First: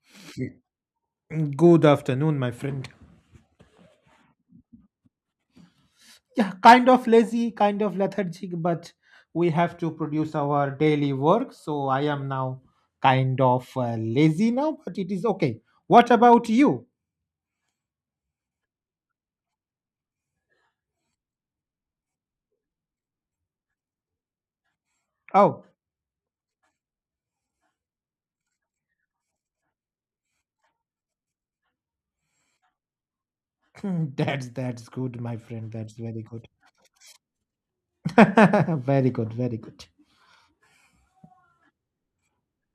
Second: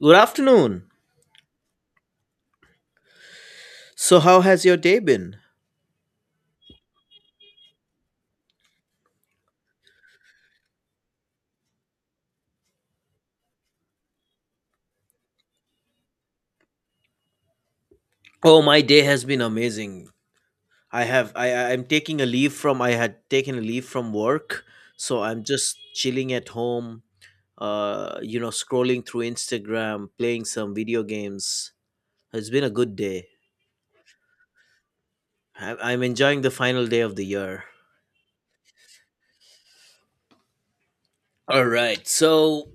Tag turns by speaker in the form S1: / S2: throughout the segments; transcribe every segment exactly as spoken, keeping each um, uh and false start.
S1: Good afternoon.
S2: Good afternoon, my friend.
S1: So how has your day been?
S2: Yeah, kind of lazy, kind of lethargic, but we have to produce our daily work. So I am now kind of uh, lazy now, but it is okay. What about you?
S1: Oh, my day has been amazing. I have I I- I'm taking a leave from I had taken a leave from work, so I'm
S2: Oh,
S1: just chilling at home, uh you know, scrolling through Instagram, playing some video games. It's been a good day.
S2: that's that's good, my friend.
S1: I-
S2: That's
S1: I'm
S2: very
S1: enjoying
S2: good.
S1: the final day of the year.
S2: very good, very good.
S1: All right. So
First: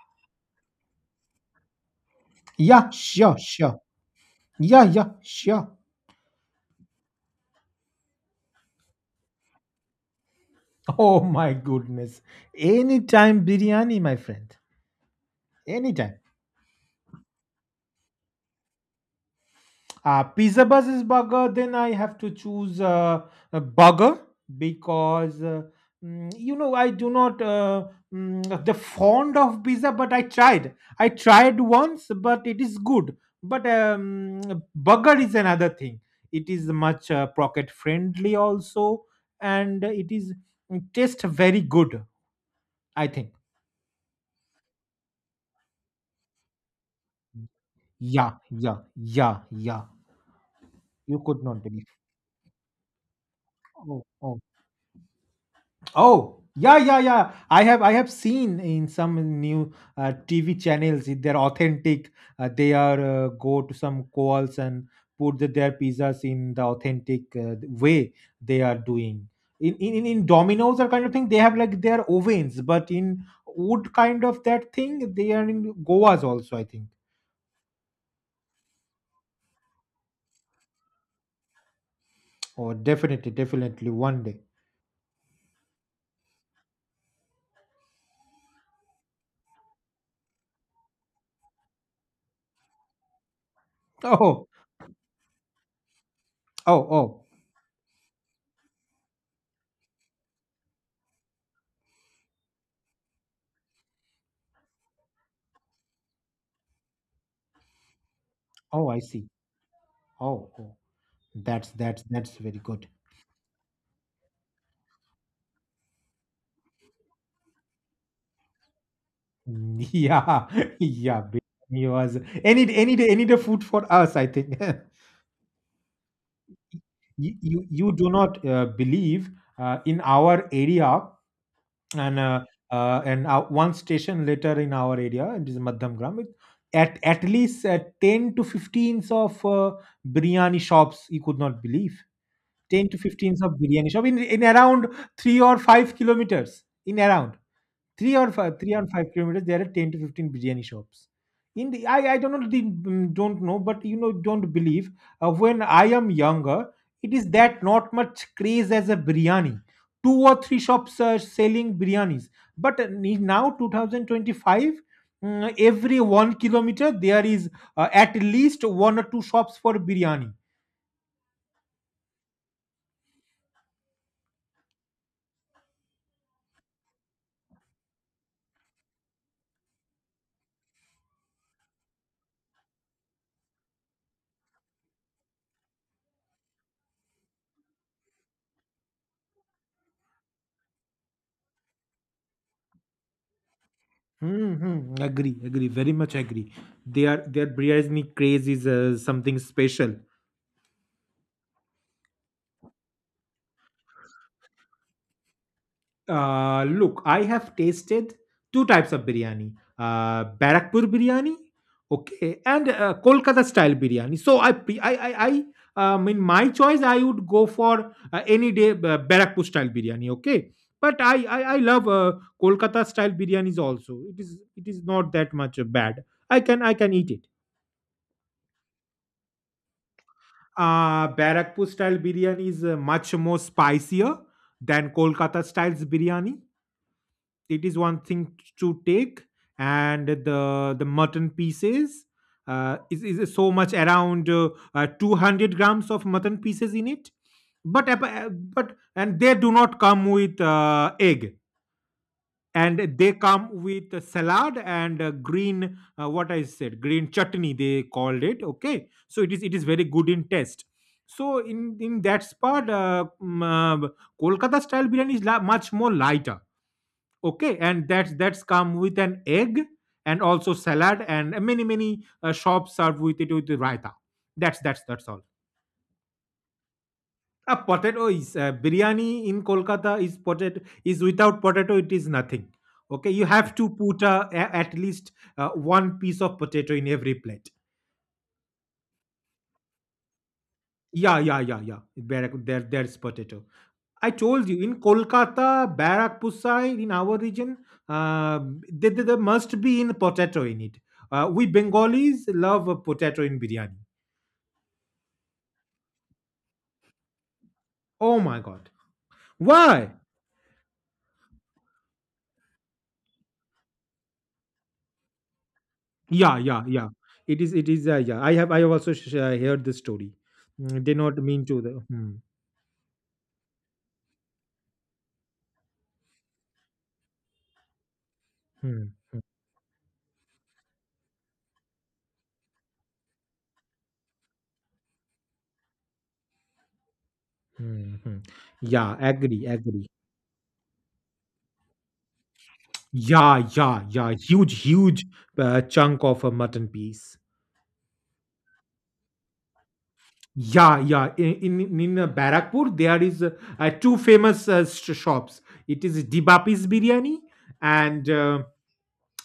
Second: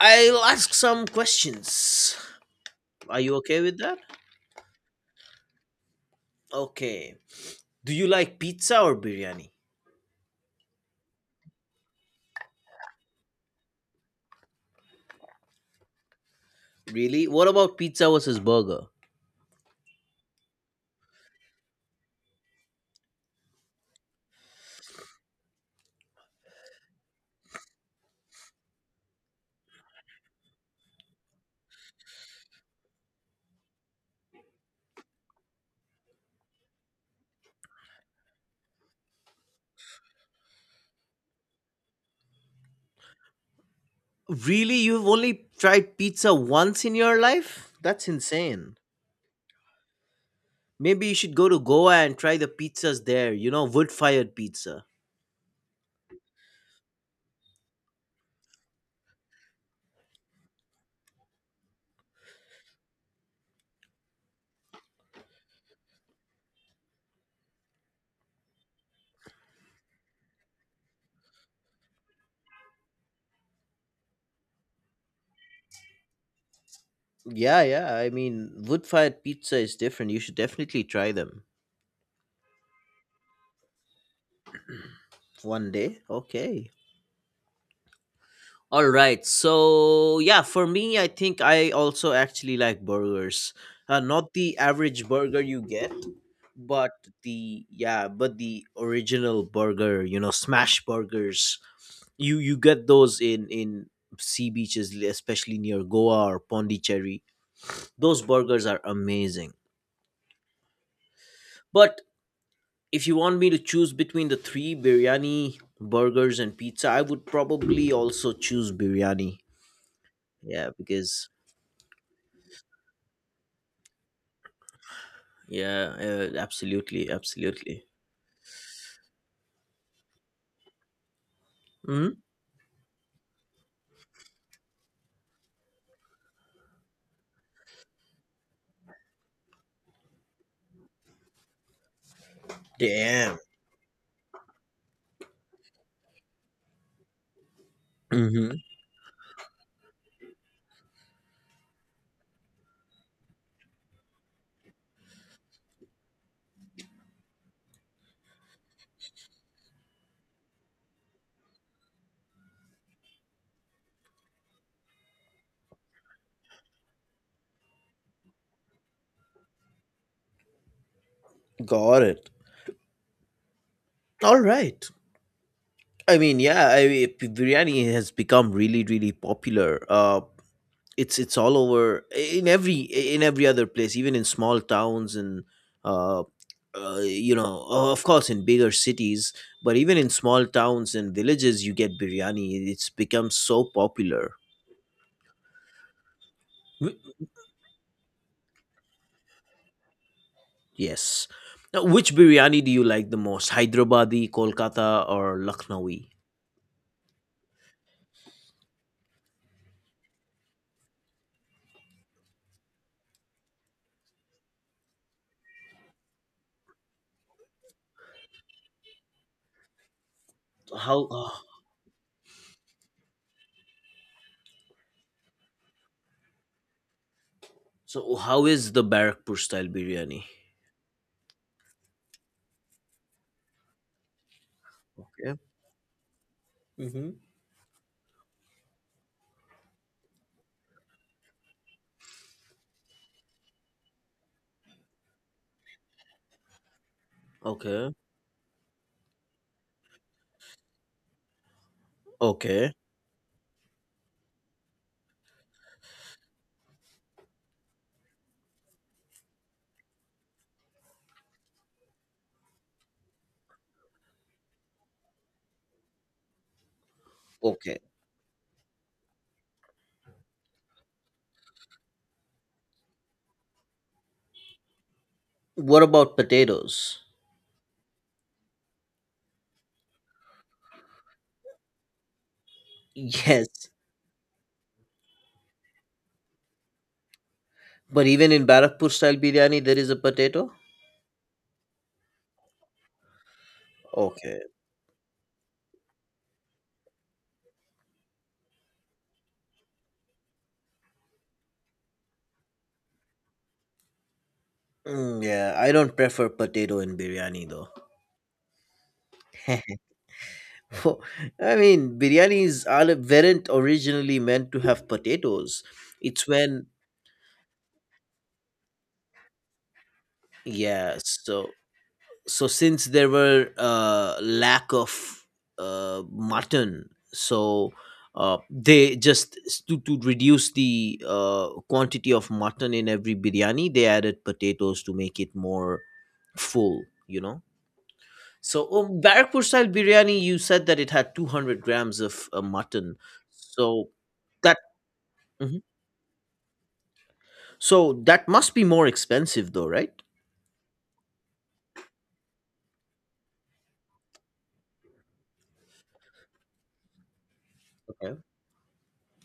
S1: I'll ask some questions.
S2: Yeah,
S1: Are you
S2: sure,
S1: okay with
S2: sure.
S1: that?
S2: Yeah, yeah, sure.
S1: Okay. Do you like pizza or biryani?
S2: Oh my goodness. Anytime biryani, my friend. Anytime.
S1: Really? What about pizza versus burger?
S2: Uh, pizza versus burger, then I have to choose uh, a burger because uh, mm, you know I do not uh, mm, the fond of pizza, but I tried. I tried once, but it is good. But um, burger is another thing. It is much uh, pocket friendly also, and it is mm, taste very good. I think.
S1: Really? You've only tried pizza once in your life? That's
S2: Yeah,
S1: insane.
S2: yeah, yeah, yeah.
S1: Maybe you
S2: You
S1: should
S2: could
S1: go to
S2: not believe.
S1: Goa and try the pizzas there, you know, wood
S2: Oh,
S1: fired
S2: oh.
S1: pizza.
S2: Oh, yeah, yeah, yeah. I have I have seen in some new uh, T V channels if they're authentic. Uh, they are uh, go to some calls and put the, their pizzas in the authentic uh, way they are doing. In, in in in Domino's or kind of thing, they have like their ovens, but in wood kind of that thing, they are in Goa's also, I think.
S1: Yeah, yeah. I mean, wood fired pizza is different. You should definitely try them
S2: Oh, definitely, definitely, one day.
S1: one day. Okay. All right. So, yeah, for me, I think I also actually like burgers. Uh, not the average burger you get,
S2: Oh,
S1: but
S2: oh, oh,
S1: the, yeah, but the original burger, you know, smash burgers you you get those in in sea beaches, especially near Goa or Pondicherry. Those burgers are
S2: oh! I see.
S1: amazing.
S2: Oh, oh, that's
S1: But
S2: that's that's very good.
S1: if you want me to choose between the three, biryani, burgers and pizza, I would probably also choose biryani.
S2: Mm, Yeah,
S1: Yeah,
S2: yeah.
S1: because
S2: Biryani was any d- any day any day food for us. I think.
S1: yeah, uh, absolutely,
S2: You you,
S1: absolutely.
S2: you do not uh, believe uh, in our area, and
S1: Hmm.
S2: uh, uh, and uh, one station later in our area it is Madhyam. At at least uh, ten to fifteens of uh, biryani shops. You could not believe ten to
S1: Damn.
S2: fifteens of biryani shop in in around three or five kilometers in around. 3 or
S1: Hmm.
S2: 5 3 or 5 kilometers, there are ten to fifteen biryani shops. In the i i don't know the, mm, don't know, but you know, don't believe uh, when I am younger, it is that not much craze as a biryani. Two or three shops are selling biryanis, but uh, ni- now twenty twenty-five, mm, every one kilometer there is uh, at least one or two shops for biryani.
S1: Got it. All right. I mean, yeah, I, biryani has become really really popular. uh it's it's all over in every in every other place, even in small towns and, uh, uh you know uh, of course, in bigger cities. But even in small towns and villages you get biryani. It's become so popular.
S2: Mm-hmm. Agree, agree, very much agree.
S1: Wh-
S2: Their their biryani craze is uh, something special.
S1: yes. Now, which biryani do you like the most? Hyderabadi, Kolkata, or Lucknowi?
S2: Uh, look, I have tasted two types of biryani, uh, Barakpur biryani, okay, and uh, Kolkata style biryani. So, I, pre- I, I, I, um, in my choice, I would go for uh, any day uh, Barakpur style biryani, okay. But
S1: how
S2: I,
S1: oh,
S2: I, I love uh, Kolkata style biryanis also. It is it is not that much uh, bad. I can I can eat it.
S1: so how is the Barakpur style biryani?
S2: Uh, Barakpur style biryani is uh, much more spicier than
S1: Okay.
S2: Kolkata style's biryani.
S1: Mm-hmm.
S2: It is one thing to take, and the the mutton pieces uh, is, is so much around uh, uh, two hundred grams of mutton pieces in it. but
S1: Okay.
S2: ap- uh, but and they do not come with uh, egg,
S1: Okay.
S2: and they come with a salad and a green uh, what I said green chutney, they called it. Okay, so it is it is very good in taste. So in in that spot, uh, um, uh, Kolkata style biryani is la- much more lighter, okay,
S1: Okay.
S2: and that's that's come with an egg, and also salad, and many many uh, shops serve with it with the raita. That's that's that's all.
S1: What about potatoes?
S2: A potato is uh, biryani in Kolkata is potato. Is without potato it is nothing. Okay, you have
S1: Yes.
S2: to put uh, a- at least uh, one piece of potato in every plate.
S1: But even in Barakpur style biryani, there is a potato?
S2: Yeah, yeah, yeah, yeah, there, there there's potato. I
S1: Okay.
S2: told you in Kolkata, Barrakpur side, in our region, uh, there, there there must be in potato in it. Uh, we Bengalis love a potato in biryani.
S1: Mm, yeah, I don't prefer potato in biryani though.
S2: Oh my god! Why?
S1: Well, I mean, biryanis are weren't originally meant to have potatoes. It's
S2: Yeah, yeah,
S1: when.
S2: yeah. It is. It is. Uh, yeah. I have. I have also sh- uh, heard the story. Mm, They
S1: Yeah,
S2: not mean
S1: so
S2: to. The, hmm,
S1: so since there were uh, lack of uh, mutton, so uh,
S2: hmm,
S1: they just s- to to reduce the uh, quantity of mutton in every biryani, they added potatoes to make it more full. You know.
S2: hmm, hmm.
S1: So,
S2: Yeah.
S1: um, Barrackpur
S2: Agree.
S1: style
S2: Agree.
S1: biryani, you said that it had two hundred grams of uh, mutton.
S2: Yeah. Yeah.
S1: So
S2: Yeah.
S1: that
S2: Huge. Huge uh,
S1: mhm.
S2: chunk of a mutton piece.
S1: so that must be more expensive though, right?
S2: Yeah, yeah. In in, in uh, Barrackpur, there is uh, uh, two famous uh, sh- shops. It is Dibapis Biryani, and
S1: Okay.
S2: uh,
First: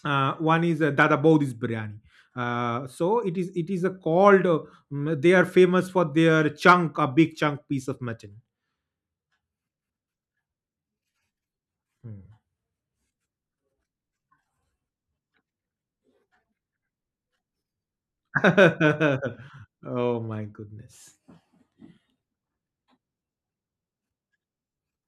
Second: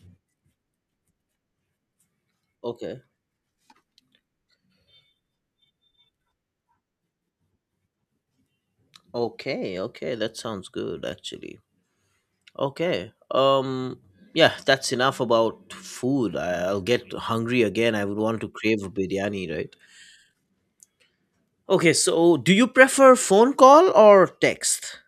S2: uh, one is uh, Dada Bodi's Biryani. Uh,
S1: Okay.
S2: so it is it is uh, called. Uh, mm, they are famous for their chunk, a big chunk piece of mutton.
S1: Okay. Okay. That sounds good actually. Okay. Um yeah, that's enough about food. I, I'll get hungry again. I would want to crave a
S2: Hmm.
S1: biryani, right?
S2: Oh my goodness.
S1: Okay, so do you prefer phone call or text?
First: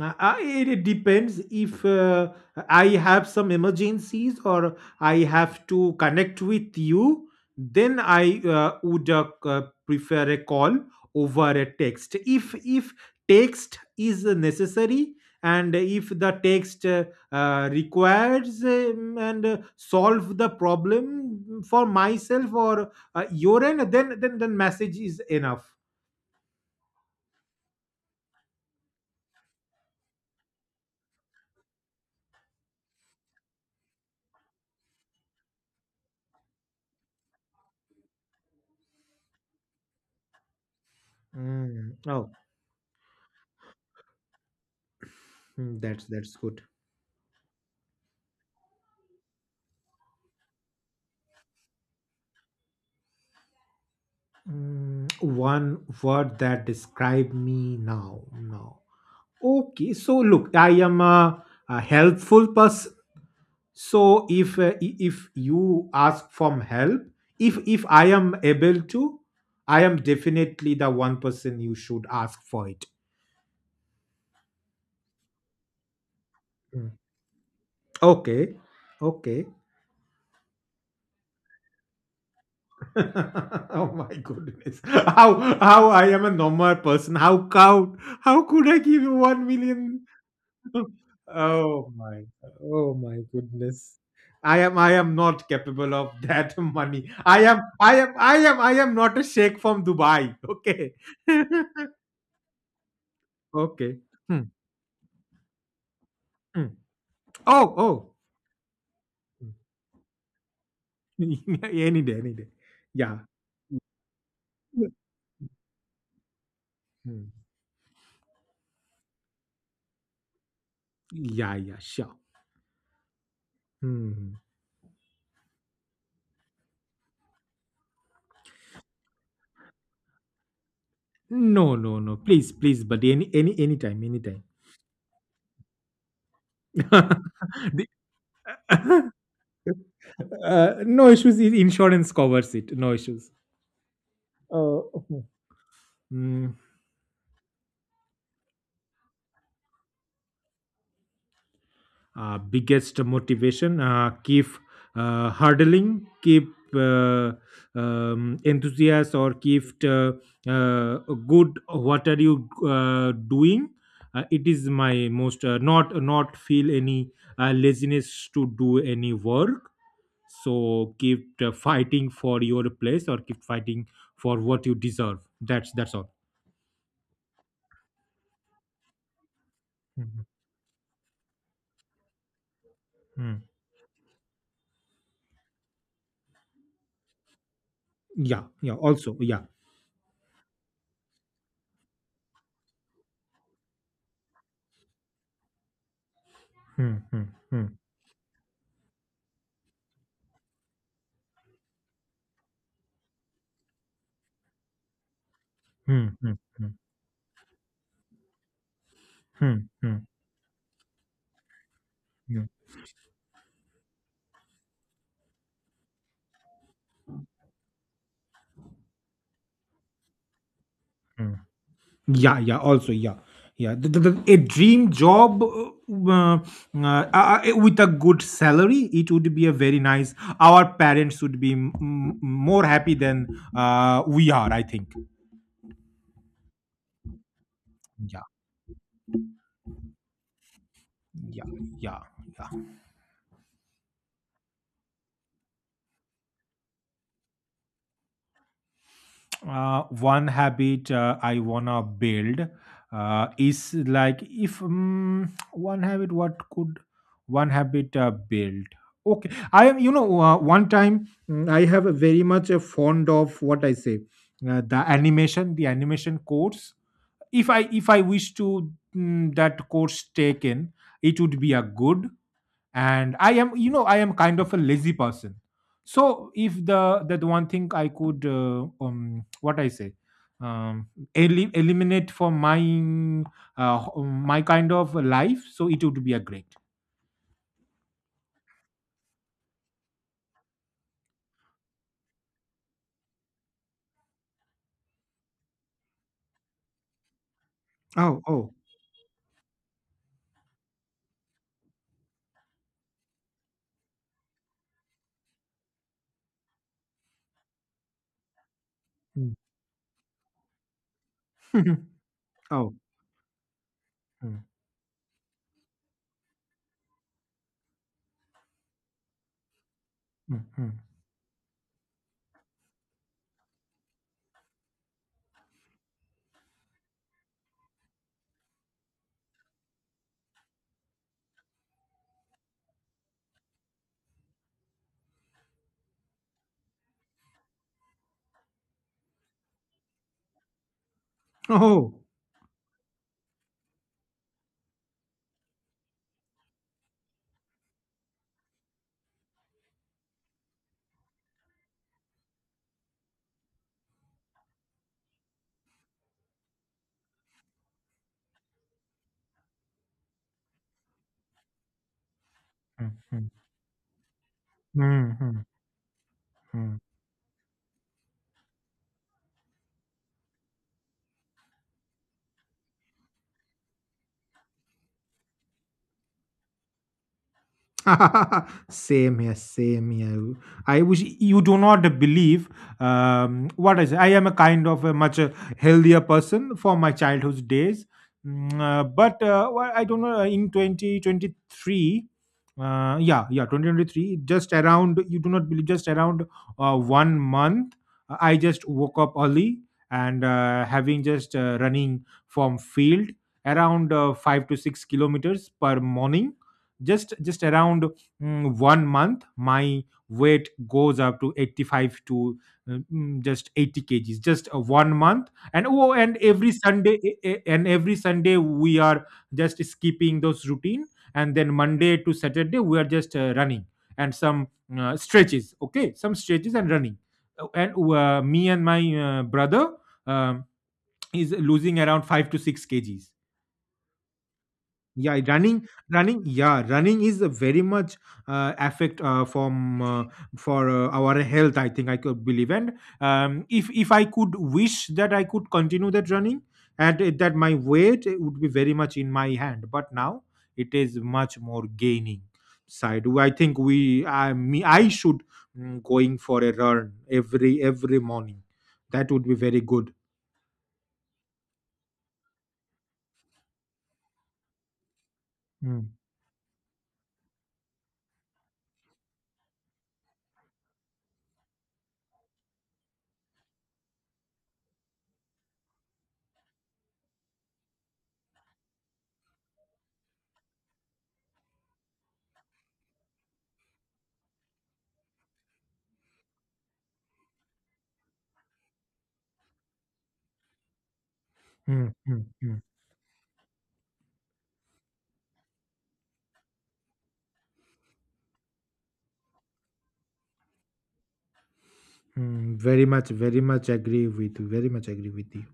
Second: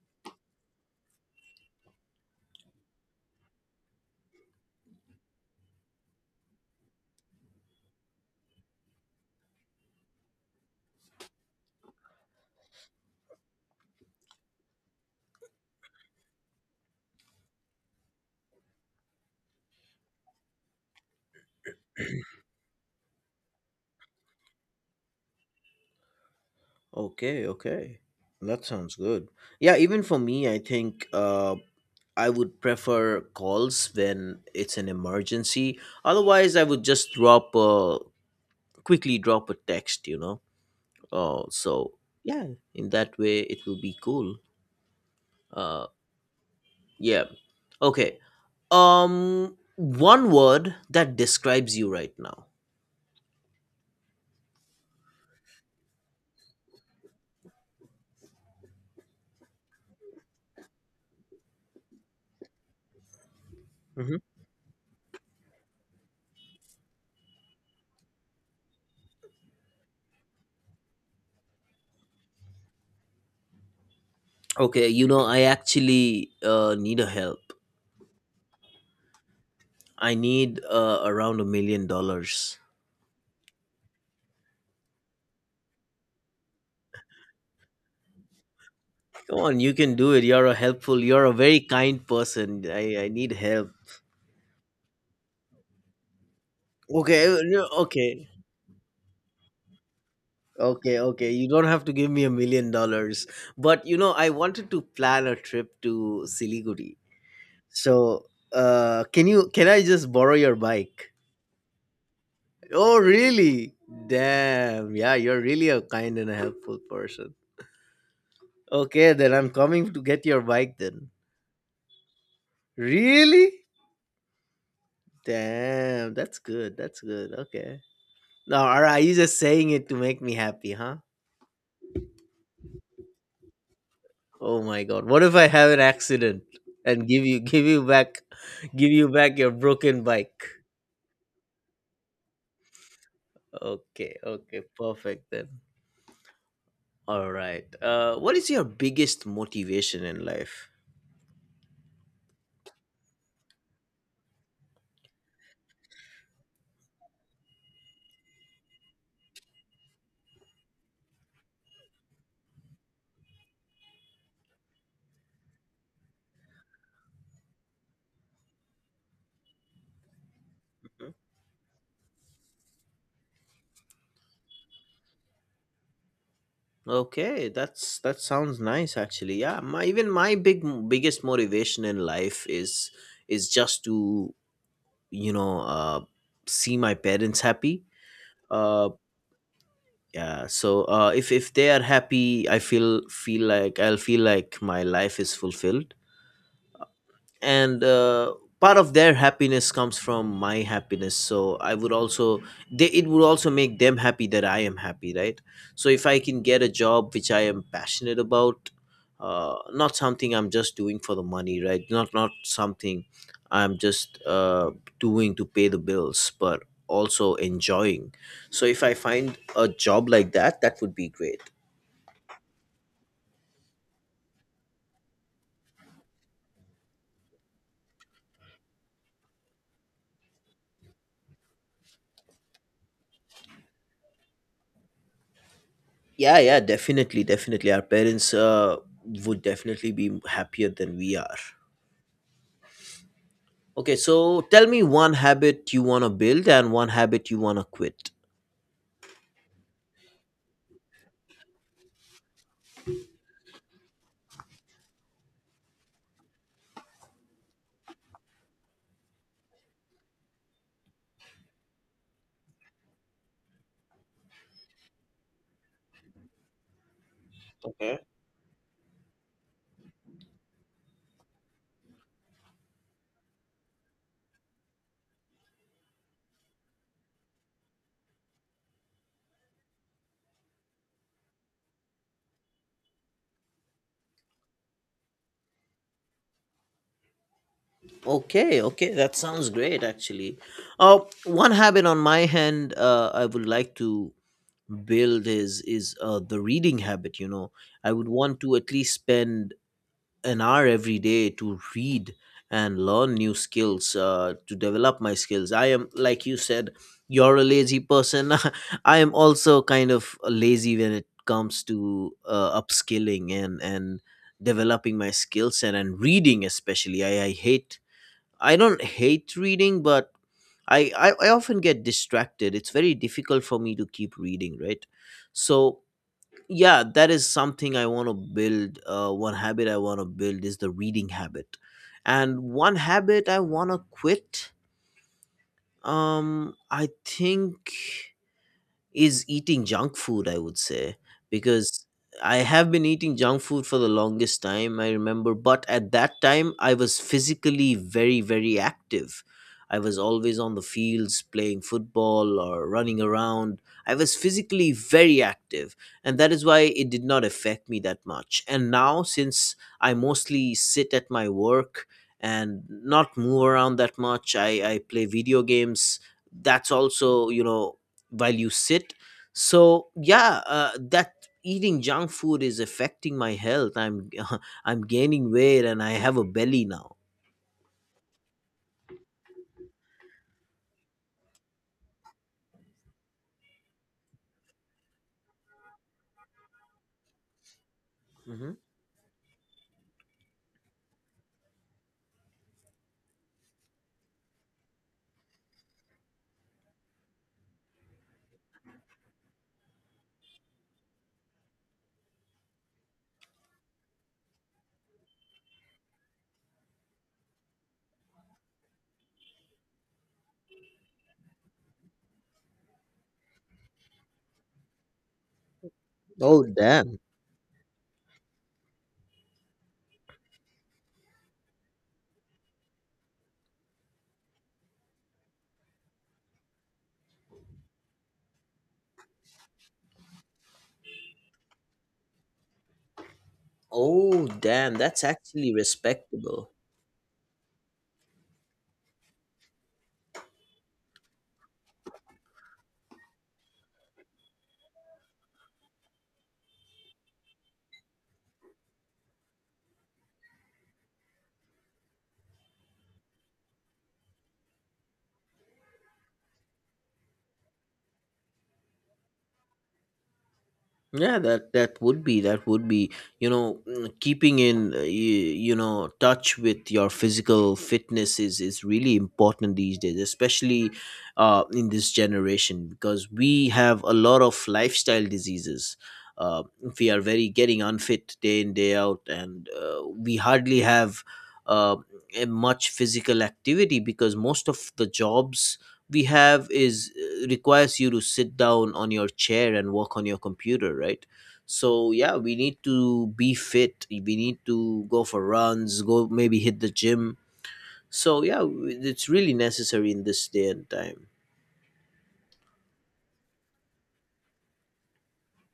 S2: Uh, I, it it depends. If uh, I have some emergencies or I have to connect with you, then I uh, would uh, c- prefer a call over a text. If if text is necessary, and if the text uh, uh, requires um, and uh, solve the problem for myself or uh, your end, then then then message is enough.
S1: Okay, okay. That sounds good. Yeah, even for me, I think uh I would prefer calls when it's an emergency. Otherwise, I would just drop a quickly drop a text, you know. Uh, so
S2: Mm. Oh,
S1: yeah, in that way, it will be cool.
S2: mm,
S1: Uh,
S2: that's that's good.
S1: yeah. Okay. Um, one word that describes you right now.
S2: Mm, one word that describe me now now. Okay, so look, I am a, a helpful person.
S1: Mhm.
S2: So if uh, i- if you ask from help, if if I am able to, I am definitely the one person you should ask for it.
S1: Okay, you know, I actually uh,
S2: Mm.
S1: need a help.
S2: Okay. Okay.
S1: I need uh, around a million dollars.
S2: Oh my goodness. how how I am a normal person. How cow, how could I give you
S1: Come
S2: one
S1: on, you can
S2: million?
S1: do it. You're a helpful. You're a very
S2: Oh
S1: kind
S2: my,
S1: person.
S2: oh
S1: I, I
S2: my
S1: need help.
S2: goodness. I am I am not capable of that money.
S1: Okay,
S2: I am
S1: no,
S2: I am
S1: okay,
S2: I am I am not a sheikh from Dubai. Okay.
S1: okay, okay. You don't have to give me a million dollars, but you
S2: Okay.
S1: know, I
S2: Hmm,
S1: wanted to plan a trip to
S2: hmm.
S1: Siliguri.
S2: Oh, oh.
S1: So, uh, can you can I just borrow your bike?
S2: Any day, any day.
S1: Oh,
S2: Yeah.
S1: really? Damn. Yeah, you're really a kind and a helpful
S2: Hmm.
S1: person. Okay, then I'm coming to get your bike then.
S2: Yeah, yeah, sure.
S1: Really?
S2: Hmm.
S1: Damn, that's good. That's good. Okay. No, all right, you just saying it to make me happy, huh?
S2: No, no, no. Please, please, buddy. Any any anytime, anytime.
S1: Oh my god. What if I have an accident and give you give you back give you
S2: The-
S1: back your broken bike?
S2: uh, No issues. i- Insurance covers it. No issues.
S1: Okay, okay,
S2: Oh.
S1: perfect then. All right. Uh what is your biggest motivation in life?
S2: Uh, biggest motivation, uh, keep uh, hurdling, keep uh, um, enthusiast, or keep uh, uh, good what are you uh, doing. Uh, it is my most uh, not not feel any uh, laziness to do any work. So keep uh, fighting for your place, or keep fighting for what you deserve. That's that's all.
S1: Okay, that's that sounds nice actually. Yeah, my even
S2: Mhm.
S1: my big biggest motivation in life is
S2: Mm.
S1: is just to, you know, uh see my parents happy.
S2: Yeah, yeah,
S1: Uh
S2: also, yeah.
S1: yeah, so, uh, if if they are happy, i feel feel like i'll feel like my life is fulfilled,
S2: Hmm, hmm, hmm,
S1: and uh, part of their happiness comes from my happiness, so I would also they, it would also make them happy that I am happy, right. So if
S2: hmm,
S1: I
S2: hmm,
S1: can get a
S2: hmm,
S1: job which I am passionate about, uh,
S2: hmm,
S1: not
S2: hmm,
S1: something I'm just doing for the money, right, not not
S2: hmm.
S1: something I'm just uh, doing to pay the bills but also enjoying. So if I find a job like that, that would be
S2: Mm.
S1: great.
S2: Yeah, yeah, also, yeah, yeah. The, the, the- a dream job uh, uh, uh, uh, uh, with a good salary, it would be a very nice. Our parents would be m- m- more happy than uh, we are, I think.
S1: Yeah, yeah, definitely definitely our
S2: Yeah,
S1: parents uh, would definitely be happier than we are.
S2: yeah, yeah, yeah.
S1: Okay, so tell me one habit you want to build and one habit you want to quit.
S2: Uh, one habit uh, I wanna build uh, is like if um, one habit, what could one habit uh, build? Okay, I am. You know, uh, one time, mm, I have a very much a fond of what I say, uh, the animation, the animation course. If I if
S1: Okay.
S2: I wish to mm, that course taken, it would be a good. And I am, you know, I am kind of a lazy person. So if the that one thing I could uh, um what I say um eli- eliminate for my uh, my kind of life, so it would be a great.
S1: Okay, okay, that sounds great actually. Uh, one habit on my hand, uh, I would like to build is is uh, the reading habit, you know. I would
S2: Oh,
S1: want
S2: oh,
S1: to at least spend an hour every day to read and learn new skills, uh, to develop my skills. I am, like you said, you're a lazy person. I am
S2: mm,
S1: also kind of lazy when it comes to uh,
S2: oh,
S1: upskilling and and
S2: mm,
S1: developing my skill set. And reading especially, i, I hate I don't hate reading, but
S2: mm, mm.
S1: I, I i often get distracted. It's very difficult for me to keep reading, right? So yeah, that is something I want to build. Uh, one habit I want to build is the reading habit, and one habit I want to quit, um I think, is eating junk food, I would say, because
S2: Oh.
S1: I have been eating junk food for the longest time, I remember. But at that time, I was physically very, very active. I was always on the fields playing football or running around. I was physically very active, and that is why it did not affect me that much. And now, since I mostly sit at my work and
S2: mm,
S1: not
S2: mm,
S1: move around that much, I, I play
S2: mm,
S1: video
S2: mm.
S1: games. That's
S2: mm.
S1: also, you know, while you sit. So yeah, uh, that eating junk food is affecting my health. I'm I'm gaining weight and I have a belly now.
S2: Same here, same here. I wish. You do not believe. Um, what is I am a kind of a much uh, healthier person for my childhood days.
S1: Hmm.
S2: Mm, uh, but uh, well, I don't know, in twenty twenty-three, uh, yeah yeah, twenty twenty-three just around. You do not believe, just around uh, one month, uh, I just woke up early, and uh, having just uh, running from field around uh, five to six kilometers per morning, just just around mm, one month my weight goes up to eighty-five to uh, mm, just eighty kgs, just uh, one month. And oh, and
S1: Oh,
S2: every Sunday,
S1: damn.
S2: eh, eh, and every Sunday we are just skipping those routine, and then Monday to Saturday we are just uh, running and some uh, stretches, okay, some stretches and running. Uh, and uh, me and my uh, brother um, is losing around five to six kgs.
S1: Oh, damn. That's
S2: Yeah,
S1: actually
S2: running running
S1: respectable.
S2: yeah, running is a very much uh, affect uh, from uh, for uh, our health, I think. I could believe. And um, if if I could wish that I could continue that running, and it- that my weight, it would be very much in my hand. But now it is much more gaining side, I think. We i me i should mm, going for a run every every morning. That would be very good.
S1: Yeah, that that would be that would be, you know mm, keeping in uh, you, you know
S2: Mm,
S1: touch with your physical fitness is is really important these days, especially uh in this generation, because we have a lot of lifestyle diseases. uh, we are very getting unfit day in day out, and uh, we hardly have uh, a much physical activity, because most of the jobs we have is uh, requires you to sit down on your chair and work on your computer, right? So
S2: mm,
S1: yeah,
S2: mm,
S1: we need
S2: mm.
S1: to be fit. We need to go for runs, go, maybe hit the gym. So yeah, w- it's really necessary in this day and time.
S2: Mm, very much, very much agree with, very much agree with you.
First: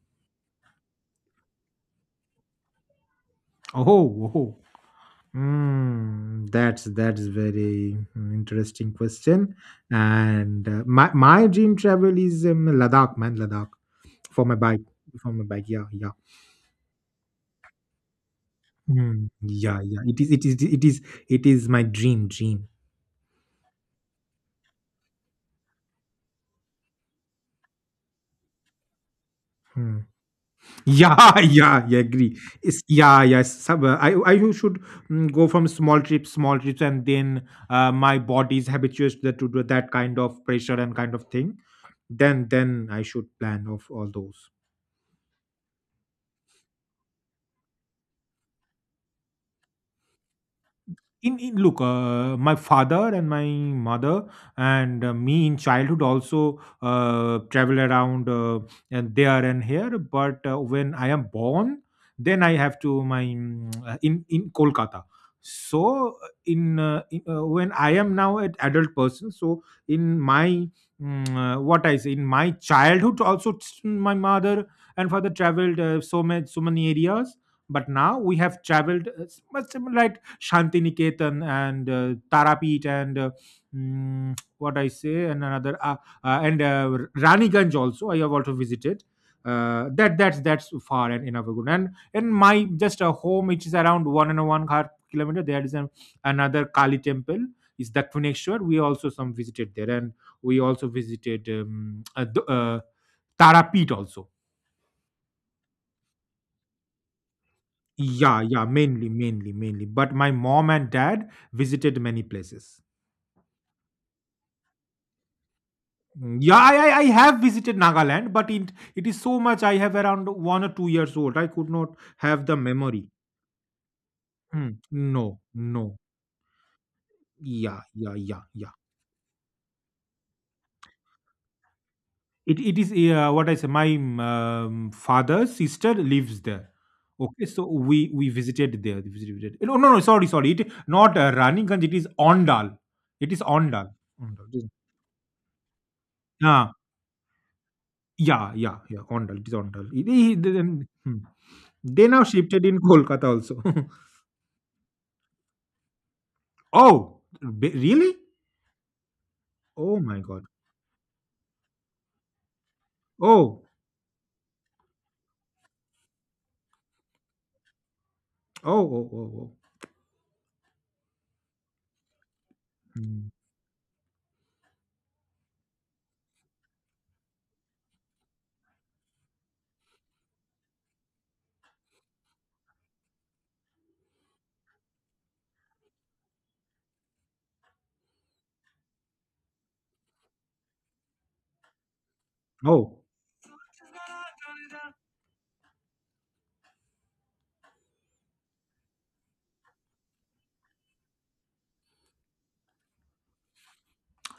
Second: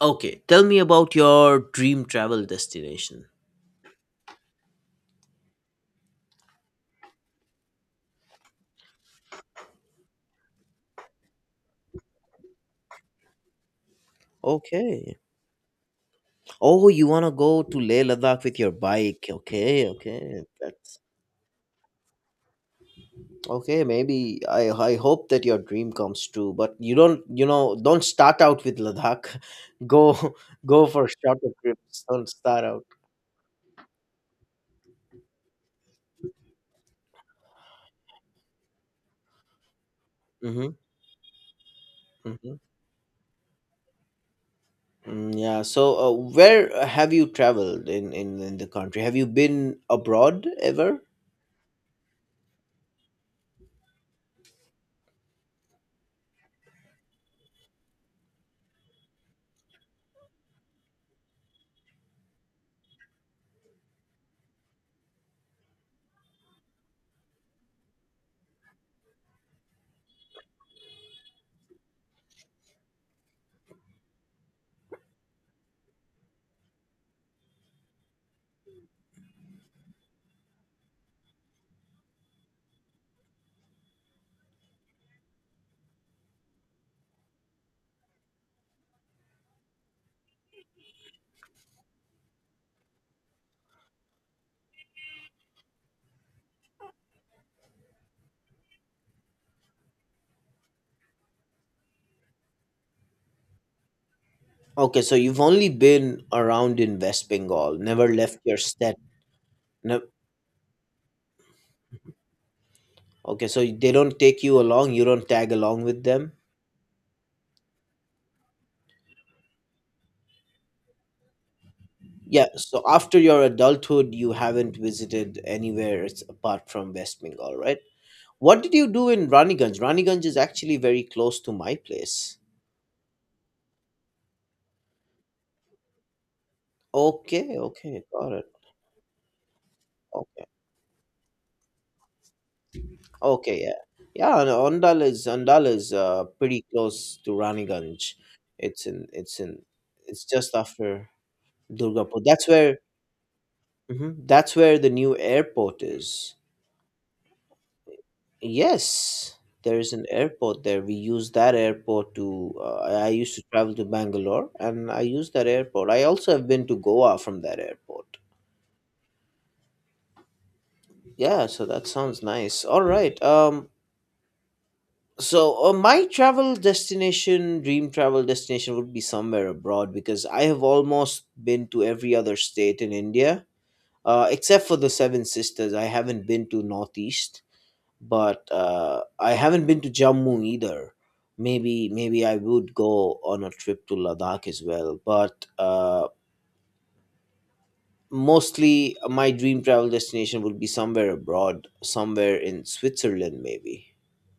S1: Okay, tell me about your dream travel destination.
S2: Oh, oh. Mm, that's that's very mm, interesting question. And uh, my my dream travel is um, Ladakh, man, Ladakh for my bike,
S1: Okay.
S2: for my bike. Yeah, yeah,
S1: Oh, you want to go to Leh Ladakh with your bike.
S2: Mm, yeah,
S1: Okay,
S2: yeah. It is,
S1: okay.
S2: it is, it
S1: That's
S2: is, it is my dream, dream.
S1: okay. Maybe I I hope that your dream comes true, but you don't you know don't start out with Ladakh.
S2: Hmm.
S1: Go go for
S2: Yeah,
S1: shorter
S2: yeah, yeah,
S1: trips. Don't
S2: agree.
S1: start
S2: It's,
S1: out.
S2: yeah, yes. Some, uh, I, I should mm, go from small trips, small trips, and then uh, my body is habituated to, the- to that kind of
S1: Hmm.
S2: pressure and kind of thing. Then,
S1: Hmm.
S2: then I should plan of all those.
S1: Mm, yeah. So, uh, where uh, have you traveled in, in in the country? Have you been abroad ever?
S2: In in look, uh, my father and my mother and uh, me in childhood also uh, travel around uh, and there and here. But uh, when I am born, then I have to my mm, uh, in in Kolkata. So uh, in, uh, in uh, when I am now an adult person, so in my mm, uh, what I say in my childhood also t- my mother and father traveled uh, so much so many areas. But now we have traveled uh, s- much similar Shantiniketan and uh, Tarapet and uh, mm, what I say and another uh, uh, and uh, Raniganj also I have also visited. Uh, that that's that's far and enough good. And in my just a home, it is around one and a one half kilometer. There is an, another Kali temple. Is Dakshineshwar. We also some visited there, and we also visited um, uh, the- uh, Tarapet also.
S1: Okay, so you've only been around in West Bengal. Never left
S2: Yeah,
S1: your
S2: yeah,
S1: set.
S2: mainly, mainly, mainly.
S1: No.
S2: But my mom and dad visited many places.
S1: Okay, so they don't take you along. You don't tag along with them.
S2: Mm, Yeah, I, I, I have visited Nagaland, but it, it is so much. I have around one or two years old. I could not
S1: Yeah,
S2: have the
S1: so
S2: memory.
S1: after your adulthood, you haven't
S2: Mm,
S1: visited
S2: no, no.
S1: anywhere else apart from West Bengal, right?
S2: Yeah, yeah, yeah,
S1: What
S2: yeah.
S1: did you do in Raniganj? Raniganj is actually very close to my place.
S2: It, it is uh, what I say. My um, father's sister lives there. Okay,
S1: Okay,
S2: so
S1: okay,
S2: we we
S1: got it.
S2: visited there. we Visited. No, no, no. Sorry,
S1: Okay,
S2: sorry. It not uh, Raniganj. It is Ondal. It is
S1: okay, yeah,
S2: Ondal.
S1: yeah.
S2: Ondal.
S1: And
S2: it is-
S1: Ondal is Ondal is uh, pretty
S2: Ah,
S1: close to Raniganj.
S2: yeah, yeah,
S1: It's
S2: yeah.
S1: in
S2: Ondal.
S1: it's
S2: It is
S1: in
S2: Ondal. It-
S1: it's
S2: it-
S1: just
S2: then,
S1: after
S2: hmm. They
S1: Durgapur.
S2: now
S1: That's
S2: shifted
S1: where
S2: in Kolkata also.
S1: Mhm, that's where the new airport is.
S2: Oh, b- really?
S1: Yes, there is
S2: Oh
S1: an
S2: my God.
S1: airport there. We use that airport to. Uh, I I used to
S2: Oh,
S1: travel to Bangalore, and I use that airport. I also have been to Goa from that airport.
S2: oh, oh, oh, oh.
S1: Yeah, so that sounds nice. All right.
S2: Mm.
S1: Um. So, uh, my travel destination, dream travel destination, would be somewhere abroad, because I have almost been to every other state in India, uh, except for the Seven Sisters. I haven't been to Northeast. But uh, I haven't been to Jammu either. Maybe maybe I would go
S2: Oh,
S1: on a trip to Ladakh as well. But uh, mostly my dream travel destination would be somewhere abroad, somewhere in Switzerland, maybe.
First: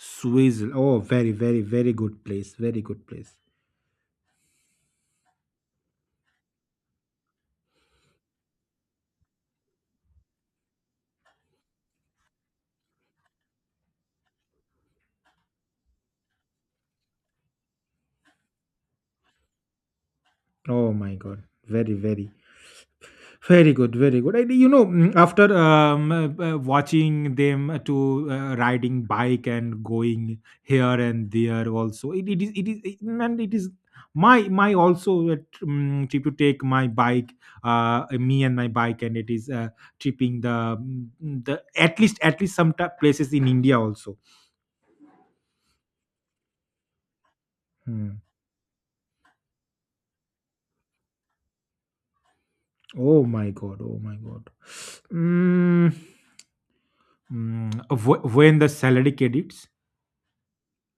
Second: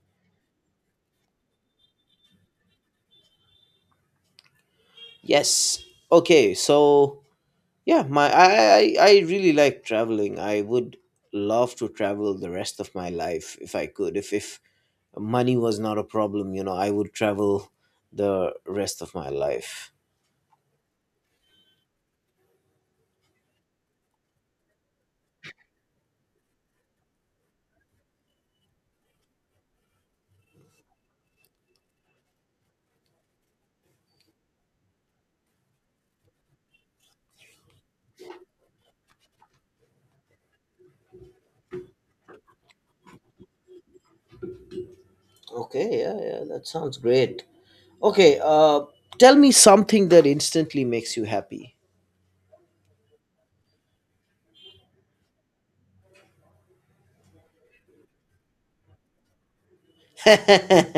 S2: Switzerland. Oh, very, very, very good place. Very good place.
S1: Yes. Okay. So yeah, my I I, I really like traveling. I would love to travel the rest of my life if I could. If if money was not a problem, you know, I would travel the rest of my life.
S2: Oh my God. Very, very. Very good, very good. And, you know, mm, after um, uh, uh, watching them uh, to uh, riding bike and going here and there, also it, it is it is it- and it is my my also a tr- mm trip to take my bike, uh, me and my bike, and it is uh, tripping the mm, the at least at least some ta- places in India also.
S1: Okay, yeah, yeah, that sounds great.
S2: Hmm.
S1: Okay, uh, tell me something that instantly makes you happy.
S2: Oh my god! Oh my god! Mm, mm, wh- when the salary credits.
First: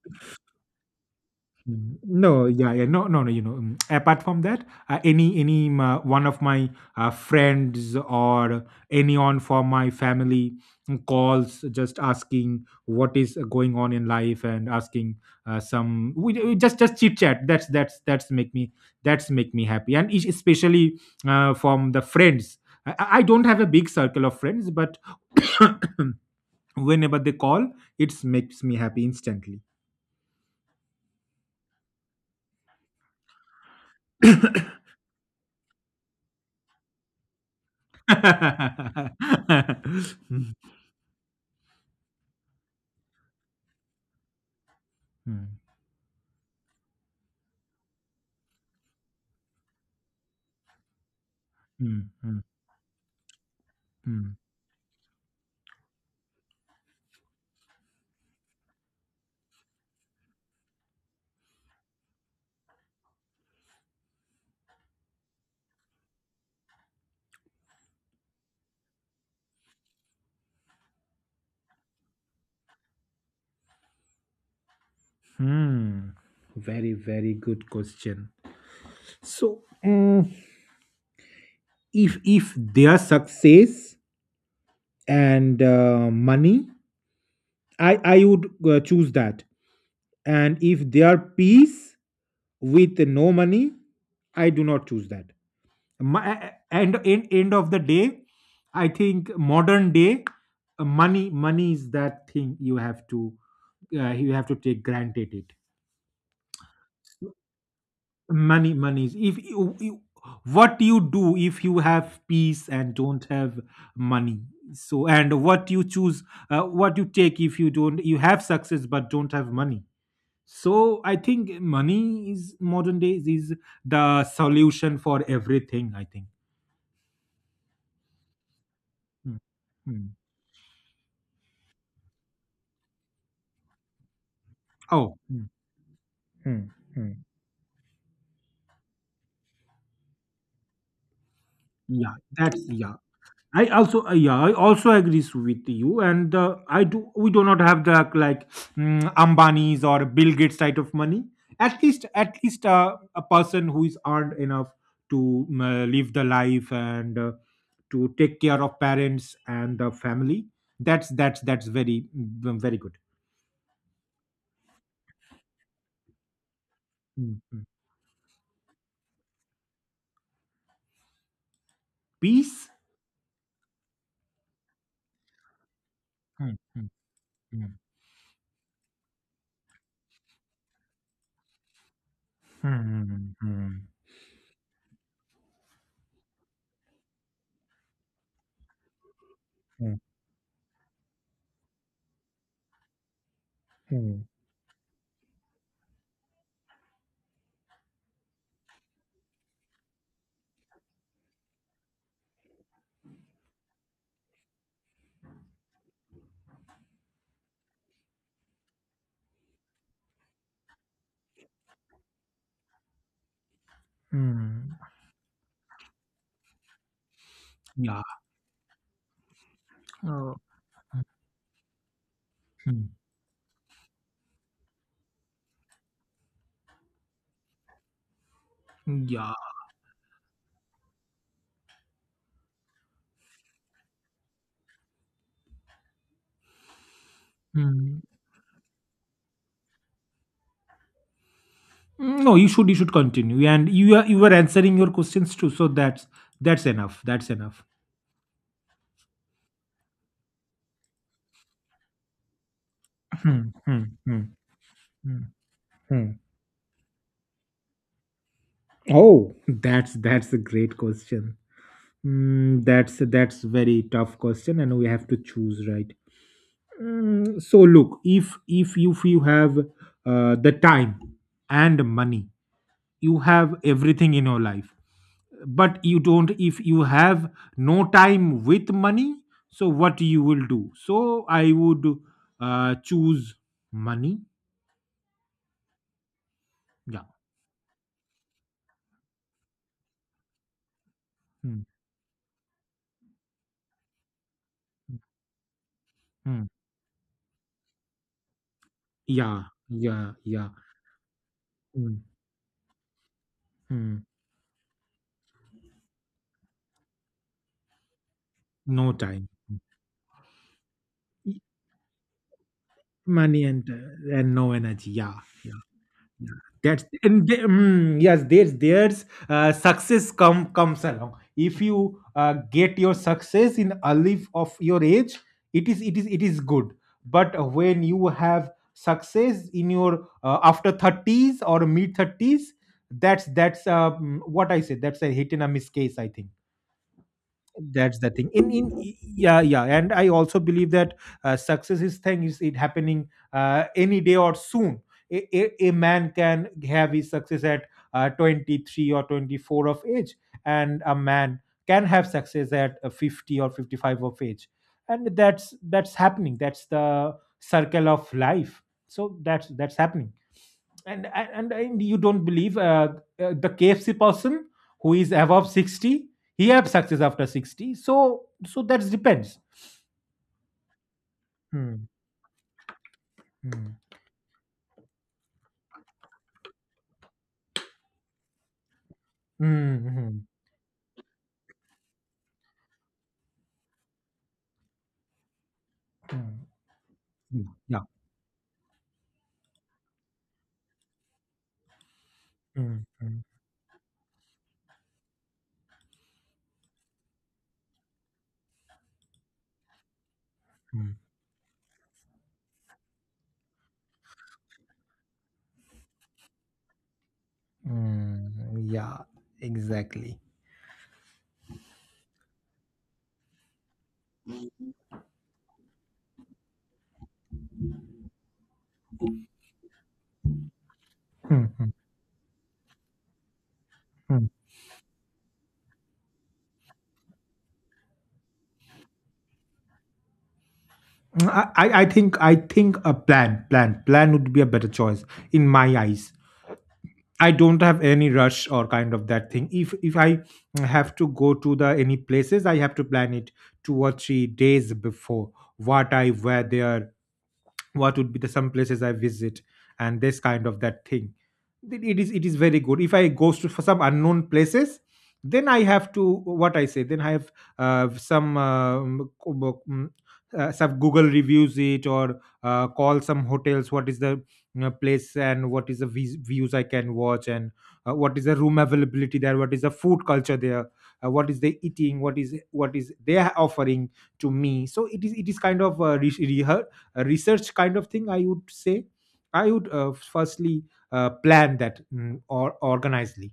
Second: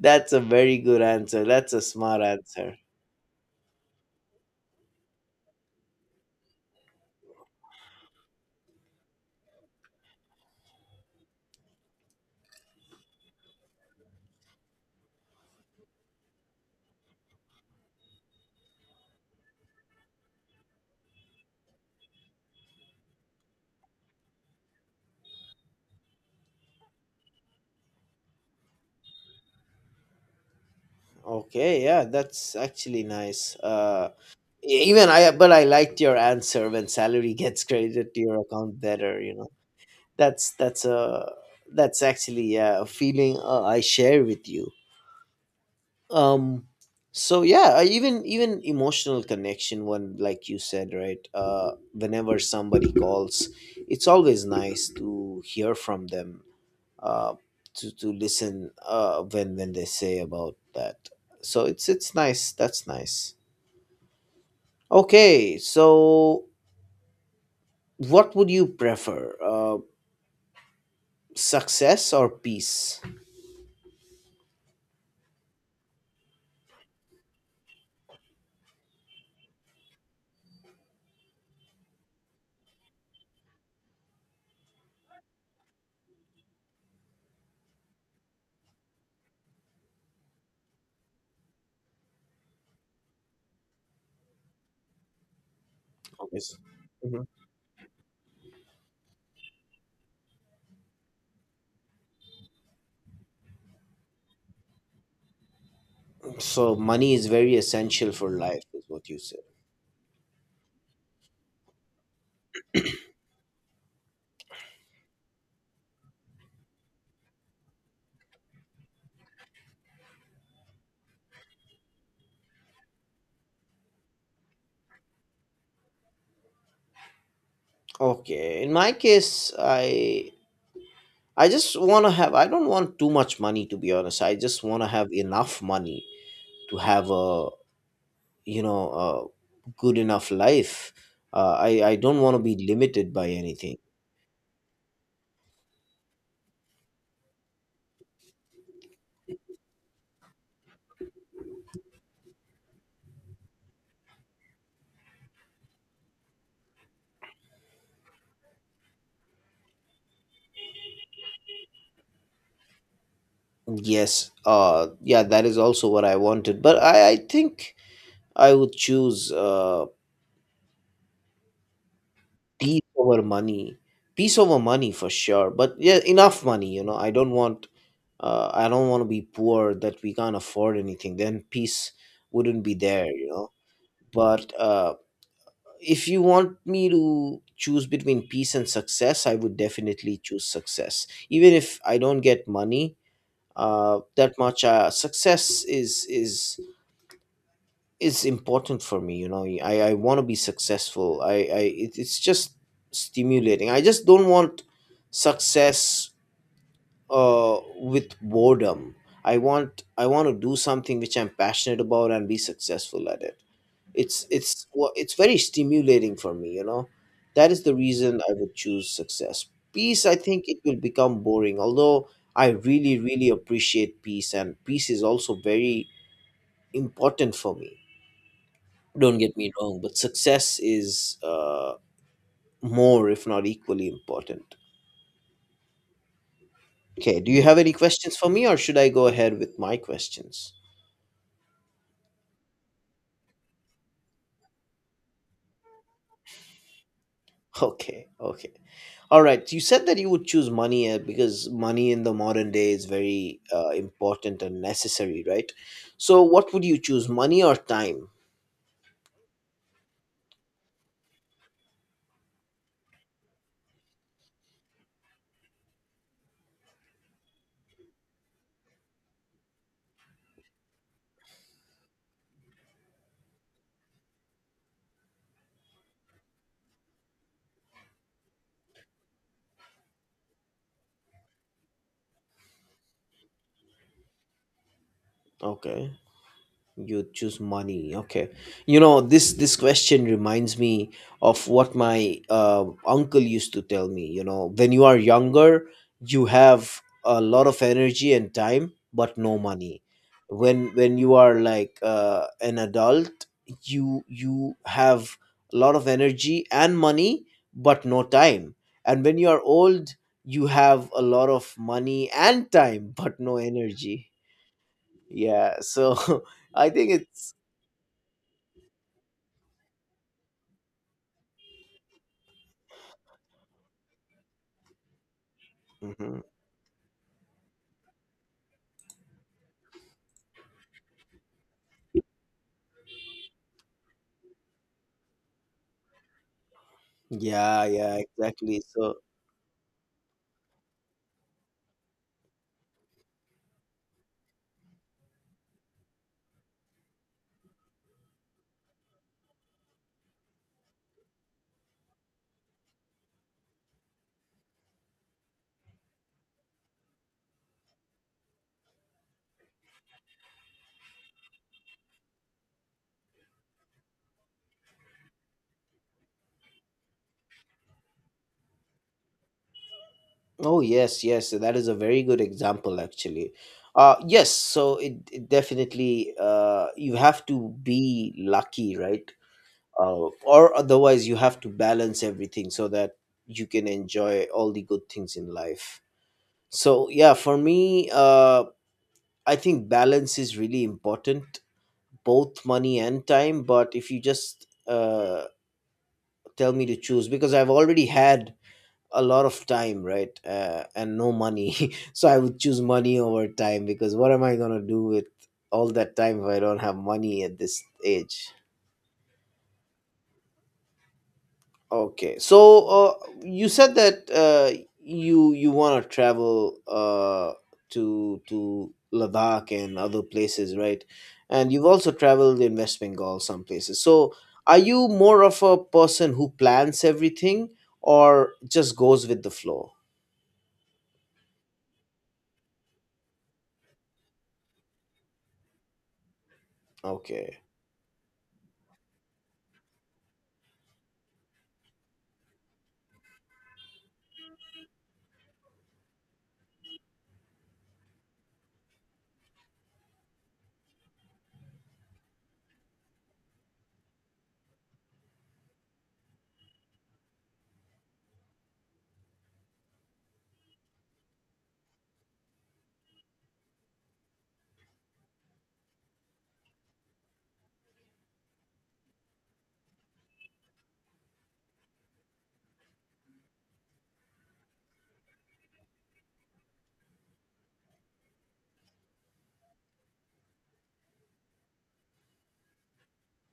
S1: That's a very good answer. That's a
S2: Mm,
S1: smart
S2: No, yeah,
S1: answer.
S2: yeah, no, no, no. You know, mm, apart from that, uh, any any um, uh, one of my uh, friends or anyone from my family mm, calls just asking what is going on in life and asking uh, some we, we just just chit chat. That's that's that's make me that's make me happy, and es- especially uh, from the friends. I, I I don't have a big circle of friends, but whenever they call, it makes me happy instantly.
S1: Okay, yeah, that's actually nice. Uh, e- even I, but I liked your answer when salary gets credited to your account better. You know,
S2: Hmm,
S1: that's that's a that's actually, yeah, a feeling uh, I share with you.
S2: hmm,
S1: um so yeah, uh, even even emotional connection one like you said, right? Uh
S2: hmm,
S1: whenever
S2: hmm,
S1: somebody calls, it's
S2: hmm.
S1: always nice to hear from them. uh to to listen uh when when they say about that. So it's it's nice. That's nice. Okay, so what would you prefer, uh success or peace?
S2: Hmm. Very, very good question. So, mm, if if their success and uh, money, I I would uh, choose that. And if their peace with no money, I do not choose that.
S1: Okay,
S2: My,
S1: so
S2: and
S1: mhm.
S2: end end of the day, I think modern day uh, money money is that thing you have to uh, you have to take granted it.
S1: So money is very essential for life
S2: money
S1: is
S2: money.
S1: what you said.
S2: If you, you- what you do if you have peace and don't have money, so and what you choose, uh, what you take if you don't you have success but don't have money. So I think money is modern days is the solution for everything, I think.
S1: Okay. In my
S2: Mm,
S1: case,
S2: mm.
S1: I I just want to have, I don't want too much money to be honest. I just want to have
S2: oh mm,
S1: enough money
S2: mm,
S1: to have
S2: mm.
S1: a, you know, a good enough life. Uh, I I
S2: Yeah,
S1: don't want to
S2: that's
S1: be
S2: yeah,
S1: limited by
S2: I
S1: anything.
S2: also uh, yeah, I also agree with you and uh, I do we do not have the like mm, Ambani's or Bill Gates type of money. At least at least uh, a person who is earned enough to mm, uh, live the life and uh, to take care of parents and the family. That's that's that's very mm, very good.
S1: Yes. Uh, yeah, that is also what I wanted. But I I
S2: Mm, mm.
S1: think I would choose uh
S2: Peace.
S1: peace over money. Peace over money for sure. But yeah, enough
S2: Mm,
S1: money, you
S2: mm,
S1: know. I don't want,
S2: mm.
S1: uh, I don't want to be poor that we can't afford anything, then peace wouldn't be there, you know.
S2: Mm,
S1: But uh, if you want me to choose between peace and success, I would definitely choose success, even if I don't get money
S2: mm,
S1: uh,
S2: mm,
S1: that much. Uh, success is is is important for me, you know. I I want to be successful. I I it, it's just stimulating. I just don't want success uh, with boredom. I want I want to do something which I'm passionate about and be successful at it.
S2: mm,
S1: It's it's
S2: mm.
S1: wa- it's very stimulating for me, you know. That is the
S2: Yeah.
S1: reason I would choose success. Peace, I
S2: Oh.
S1: think it will become boring. Although I
S2: Mm.
S1: really really appreciate peace, and peace is also very important for me. Don't
S2: Yeah.
S1: get me wrong, but success is, uh, more, if not equally, important. Okay, do you have any
S2: Hmm.
S1: questions for me, or should I go ahead with my questions?
S2: Mm, No, you should you should continue, and you are you were answering your questions too. So that's that's enough. That's enough.
S1: Okay, okay. All right. You said that you would choose money uh, because money in the modern day is very
S2: Hmm,
S1: uh,
S2: hmm, hmm,
S1: important and
S2: hmm,
S1: necessary, right?
S2: hmm.
S1: So, what would you choose, money or time?
S2: Oh, that's that's a great question. Mm, that's that's very tough question, and we have to choose right. Mm, so look, if if you if you have uh, the time and money, you have everything in your life. But you don't, if you have no time with money, so what you will do? So I would uh, choose money.
S1: Okay. You
S2: Yeah.
S1: choose money, okay. You know, this this question reminds me of
S2: Hmm.
S1: what my uh, uncle used to tell me, you know, when you are younger, you
S2: Hmm.
S1: have a lot of energy and time but no
S2: Yeah,
S1: money.
S2: yeah, yeah.
S1: When when you are like
S2: Hmm.
S1: uh, an adult, you
S2: Hmm.
S1: you have a lot of energy and money but no time.
S2: No
S1: And when
S2: time.
S1: you are old, you have a lot of money and time but no
S2: Money and
S1: energy.
S2: uh, and no energy, yeah.
S1: Yeah. So I
S2: That's
S1: think
S2: and
S1: it's
S2: they, mm, yes, there's there's uh, success come comes along. If you uh, get your success in early of your age, it is it is
S1: hmm.
S2: it is good. But when you have success in your uh, after thirties or mid thirties, that's that's uh, mm, what I said. That's a hit and a miss case, I think.
S1: Yeah, yeah,
S2: That's the thing in
S1: exactly.
S2: in
S1: So,
S2: yeah, yeah, and I also believe that uh, success is thing is it happening uh, any day or soon. A, a, a man can have his success at uh, twenty-three or twenty-four of age, and a man can have success at uh, fifty or fifty-five of age. And that's that's happening, that's the circle of life, so that's that's happening. And and, and you don't believe uh, uh, the K F C person who is above sixty, he have success after sixty, so so that depends.
S1: oh yes, yes, so that is a
S2: Hmm,
S1: very good example, actually.
S2: hmm,
S1: Uh, yes, so it, it definitely, uh, you have to be lucky, right?
S2: hmm,
S1: Uh,
S2: hmm,
S1: or otherwise, you have to balance everything so that you can enjoy all the good things in life.
S2: hmm,
S1: So, yeah, for me, uh, I think balance is really important, both money
S2: hmm,
S1: and
S2: hmm,
S1: time. But if you just, uh, tell me to choose, because I've already had a lot of time, right, uh,
S2: hmm.
S1: and no money, so I would choose money over time, because what am I going to do with all that time if I don't have money at this age?
S2: Mm, yeah, exactly.
S1: Okay, so uh, you said that uh, you you want to travel uh, to to Ladakh and other places, right?
S2: Hmm,
S1: And you've
S2: hmm,
S1: also traveled in West Bengal, some places. So
S2: hmm.
S1: are you more of a person who plans everything or just goes with the flow?
S2: I, I I think I think a plan plan plan would be a better choice in my eyes. I
S1: Okay.
S2: don't have any rush or kind of that thing. If if I have to go to the any places, I have to plan it two or three days before, what I wear there, what would be the some places I visit, and this kind of that thing. Th- it is it is very good if I goes to for some unknown places, then I have to what I say, then I have uh, some um, co- bo- mm, uh, some google reviews it or uh, call some hotels what is the uh, place and what is the vis- views I can watch and uh, what is the room availability there, what is the food culture there, uh, what is they eating, what is what is they are offering to me. So it is it is kind of uh, re- a research kind of thing, I would say. I would uh, firstly uh, plan that mm, or organizedly.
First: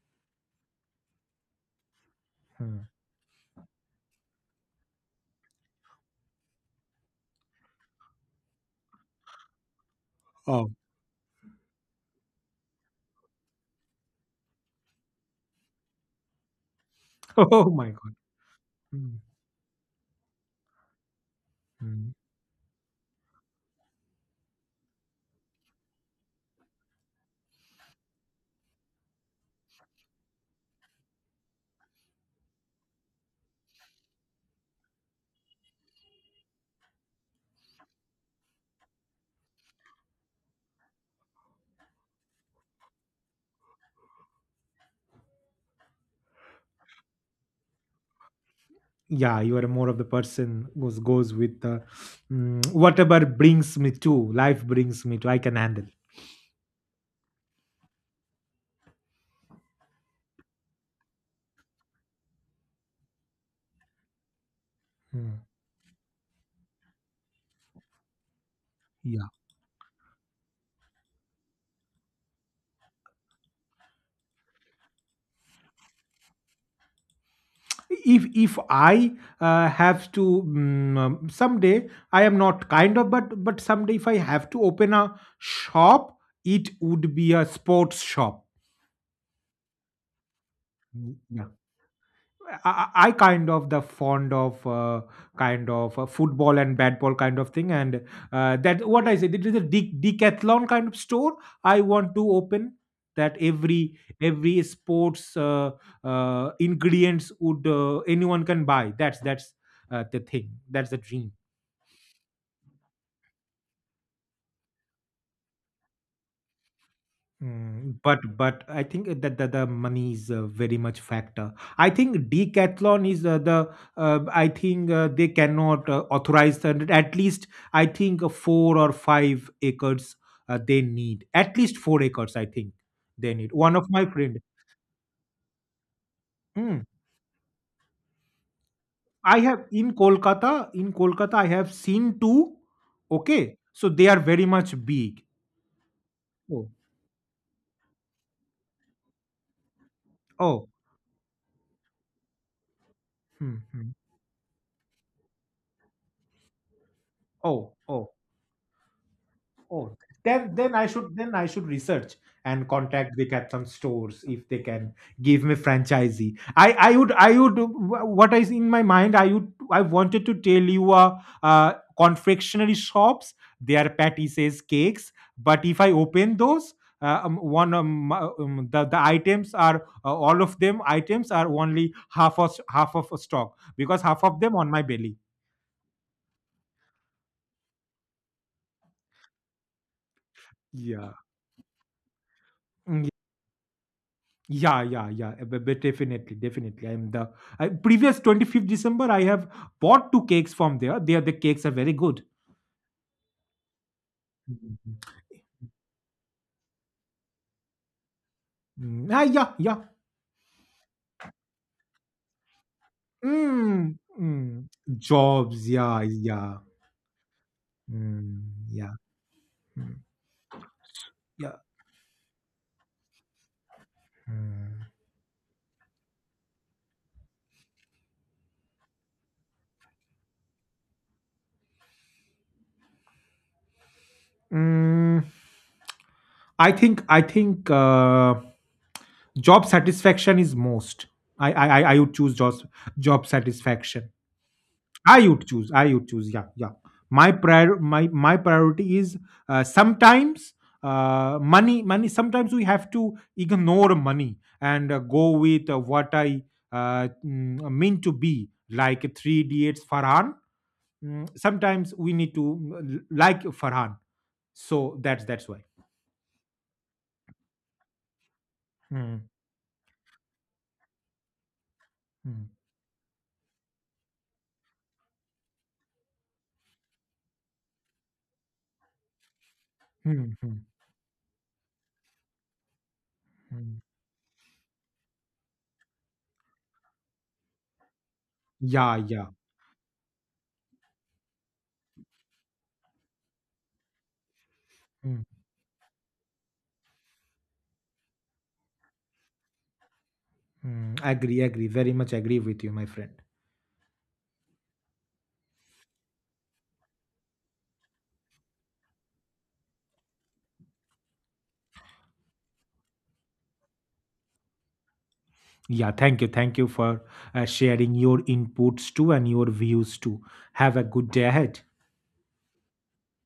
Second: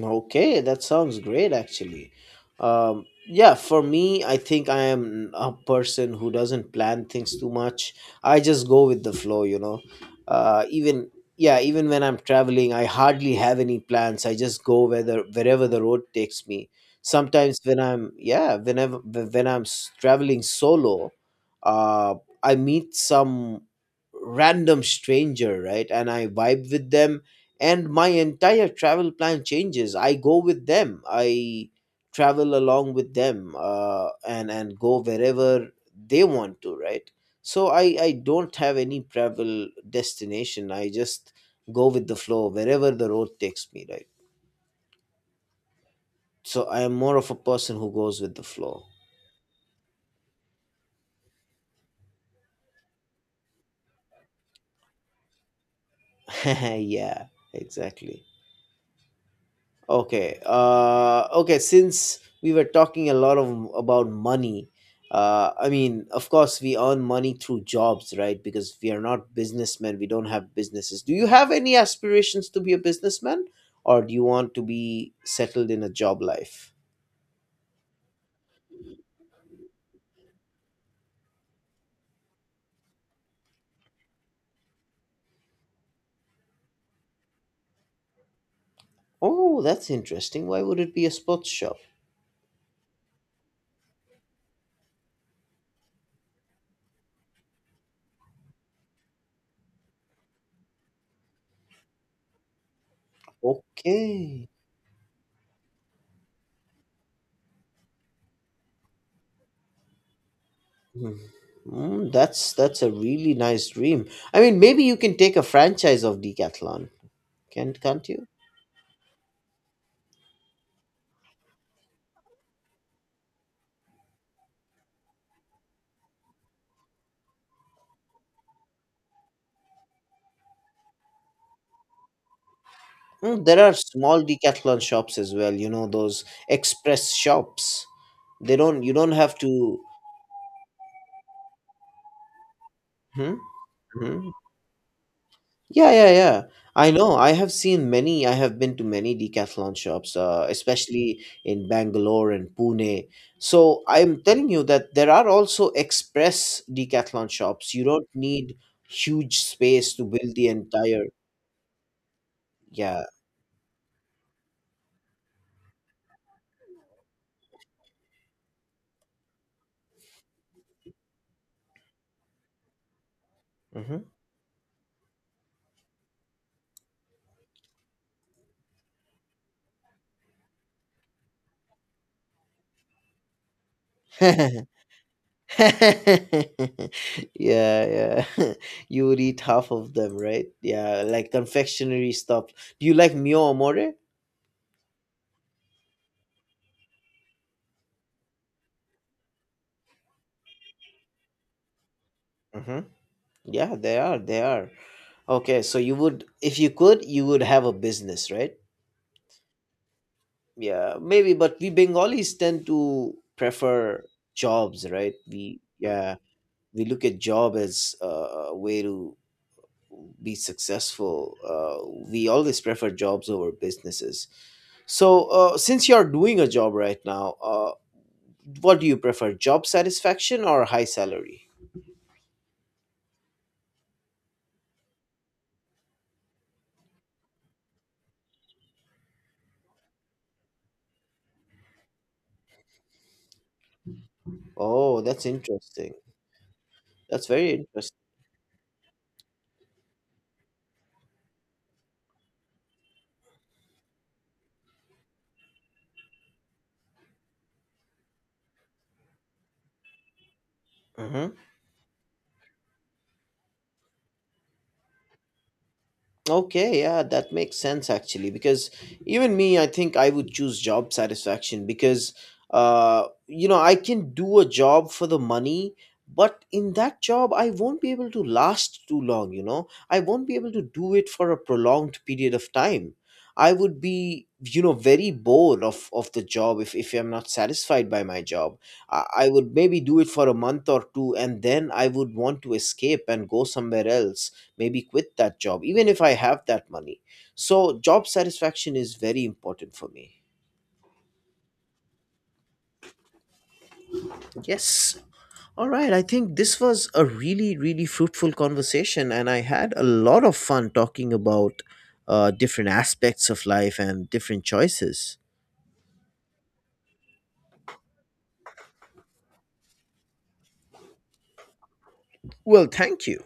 S1: Okay, that sounds great actually.
S2: Hmm.
S1: Um, yeah, for me, I think I am a person who doesn't plan things too much. I just go with the flow, you know. Uh,
S2: Oh.
S1: even yeah, even when I'm traveling, I hardly have any plans. I just go whether wherever the road takes me. Sometimes
S2: Oh
S1: when
S2: my
S1: I'm
S2: god.
S1: yeah, whenever
S2: Mm,
S1: when I'm s- traveling solo,
S2: mm.
S1: uh, I meet some random stranger, right? And I vibe with them, and my entire travel plan changes. I go with them, I travel along with them, uh, and and go wherever they want to, right? So i i don't have any travel destination, I just go with the flow wherever the road takes me, right? So I am more of a person who goes with the flow.
S2: Yeah, you are more of the person who goes with the mm, whatever brings me to, life brings me to, I can handle.
S1: yeah, exactly. Okay. Uh, okay. Since we were talking a lot of about money,
S2: Hmm.
S1: uh, I mean, of course, we earn money through jobs, right? Because we are
S2: Yeah.
S1: not businessmen. We don't have businesses. Do you have any aspirations to be a businessman, or do you want to be settled in a job life?
S2: if if I uh, have to mm, um, someday, I am not kind of, but but someday if I have to open a shop, it would be a sports shop.
S1: Oh, that's interesting. Why would it be a
S2: Mm,
S1: sports
S2: yeah,
S1: shop?
S2: I, I kind of the fond of uh, kind of uh, football and bad ball kind of thing, and uh, that what I said, it is a de- decathlon kind of store. I want to open that every
S1: Okay.
S2: every sports uh, uh, ingredients would uh, anyone can buy. That's that's uh, the thing. That's the
S1: Hmm.
S2: dream.
S1: Mm, that's that's a really nice dream. I mean, maybe you can take a franchise of Decathlon, can't
S2: Mm,
S1: can't
S2: but
S1: you?
S2: but I think that the, the money is uh, very much factor. I think Decathlon is uh, the uh, I think uh, they cannot uh, authorize that. At least I think uh, four or five acres uh, they need. At least four acres I think they
S1: Mm,
S2: need.
S1: there are
S2: One of my
S1: small
S2: friend.
S1: Decathlon shops as well, you know, those
S2: Mm,
S1: express shops. They don't, you don't have
S2: I have
S1: to.
S2: in Kolkata. In Kolkata I have seen two.
S1: Hmm?
S2: Okay, so they are
S1: Hmm?
S2: very much big.
S1: Yeah, yeah, yeah.
S2: Oh,
S1: I know. I have seen many, I have been to many Decathlon shops, uh,
S2: oh,
S1: especially in Bangalore and Pune.
S2: hmm,
S1: So
S2: hmm.
S1: I'm telling you that there are also express Decathlon
S2: Oh,
S1: shops. You don't
S2: oh.
S1: need huge space
S2: Oh,
S1: to build the
S2: then then I
S1: entire.
S2: should then I should research and
S1: Yeah.
S2: contact the some stores if they can give me franchisee. I I would I would, what is in my mind, I would, I wanted to tell you uh, uh confectionery shops, they are
S1: Hmm.
S2: says cakes. But if I open those uh, um, one um, uh, um, the the items are uh, all of them items are only half of half of stock because half of them on my belly.
S1: yeah, yeah. you would eat half of them, right? Yeah,
S2: Yeah.
S1: like confectionery stuff. Do you like Mio Amore?
S2: Yeah, yeah, yeah. uh, but- but Definitely, definitely. I'm the I, previous twenty-fifth December. I have bought two cakes from there. There, the cakes are very good.
S1: Mm-hmm. Yeah, they are. They are.
S2: Mhm.
S1: Okay, so you would, if you could, you would have a business, right?
S2: Mm, ah, yeah, yeah.
S1: Yeah, maybe. But we Bengalis tend to
S2: Mm,
S1: prefer
S2: mm.
S1: jobs, right? We
S2: Jobs, yeah,
S1: yeah,
S2: yeah.
S1: we look at job as
S2: Mm,
S1: uh, a way
S2: yeah,
S1: to
S2: mm,
S1: be successful.
S2: yeah.
S1: Uh, we always prefer jobs over businesses.
S2: Mm.
S1: So, uh, since you are doing a job right now, uh, what do you prefer, job satisfaction or high salary?
S2: Mm, I think, I think uh, job satisfaction is most. I, I, I I would choose job, job satisfaction.
S1: Oh, that's
S2: I would choose. I
S1: interesting.
S2: would choose. Yeah, yeah.
S1: That's
S2: My
S1: very
S2: prior
S1: interesting.
S2: my my priority is uh, sometimes uh, money money. Sometimes we have to ignore money and uh, go with uh, what I uh, mm, mean to be, like three idiots Farhan. Mm,
S1: Mhm.
S2: sometimes we need to mm, l- like Farhan. So that's that's why.
S1: Okay, yeah, that makes sense actually. Because
S2: Hmm,
S1: even me, I think I would choose job satisfaction because,
S2: hmm,
S1: uh, you know, I can do a job for the money, but in that job, I won't be able to last too long, you know, I won't
S2: hmm,
S1: be able
S2: hmm,
S1: to do it for a prolonged period of time. I would
S2: hmm.
S1: be, you know, very bored of, of the job if, if I'm not satisfied by my job.
S2: Yeah,
S1: I,
S2: yeah.
S1: I would maybe do it for a month or two and then I would want to escape and go somewhere else, maybe quit
S2: Hmm,
S1: that job even if I have that money. So job satisfaction is very important for me.
S2: hmm. Agree, agree. Very much agree with you, my friend.
S1: Yes. All right, I think this was a really really fruitful conversation and I had a lot of fun talking about uh, different aspects of life and different choices.
S2: Yeah, thank you. Thank you for uh, sharing your inputs too and your views too. Have a good day ahead.
S1: Well, thank you.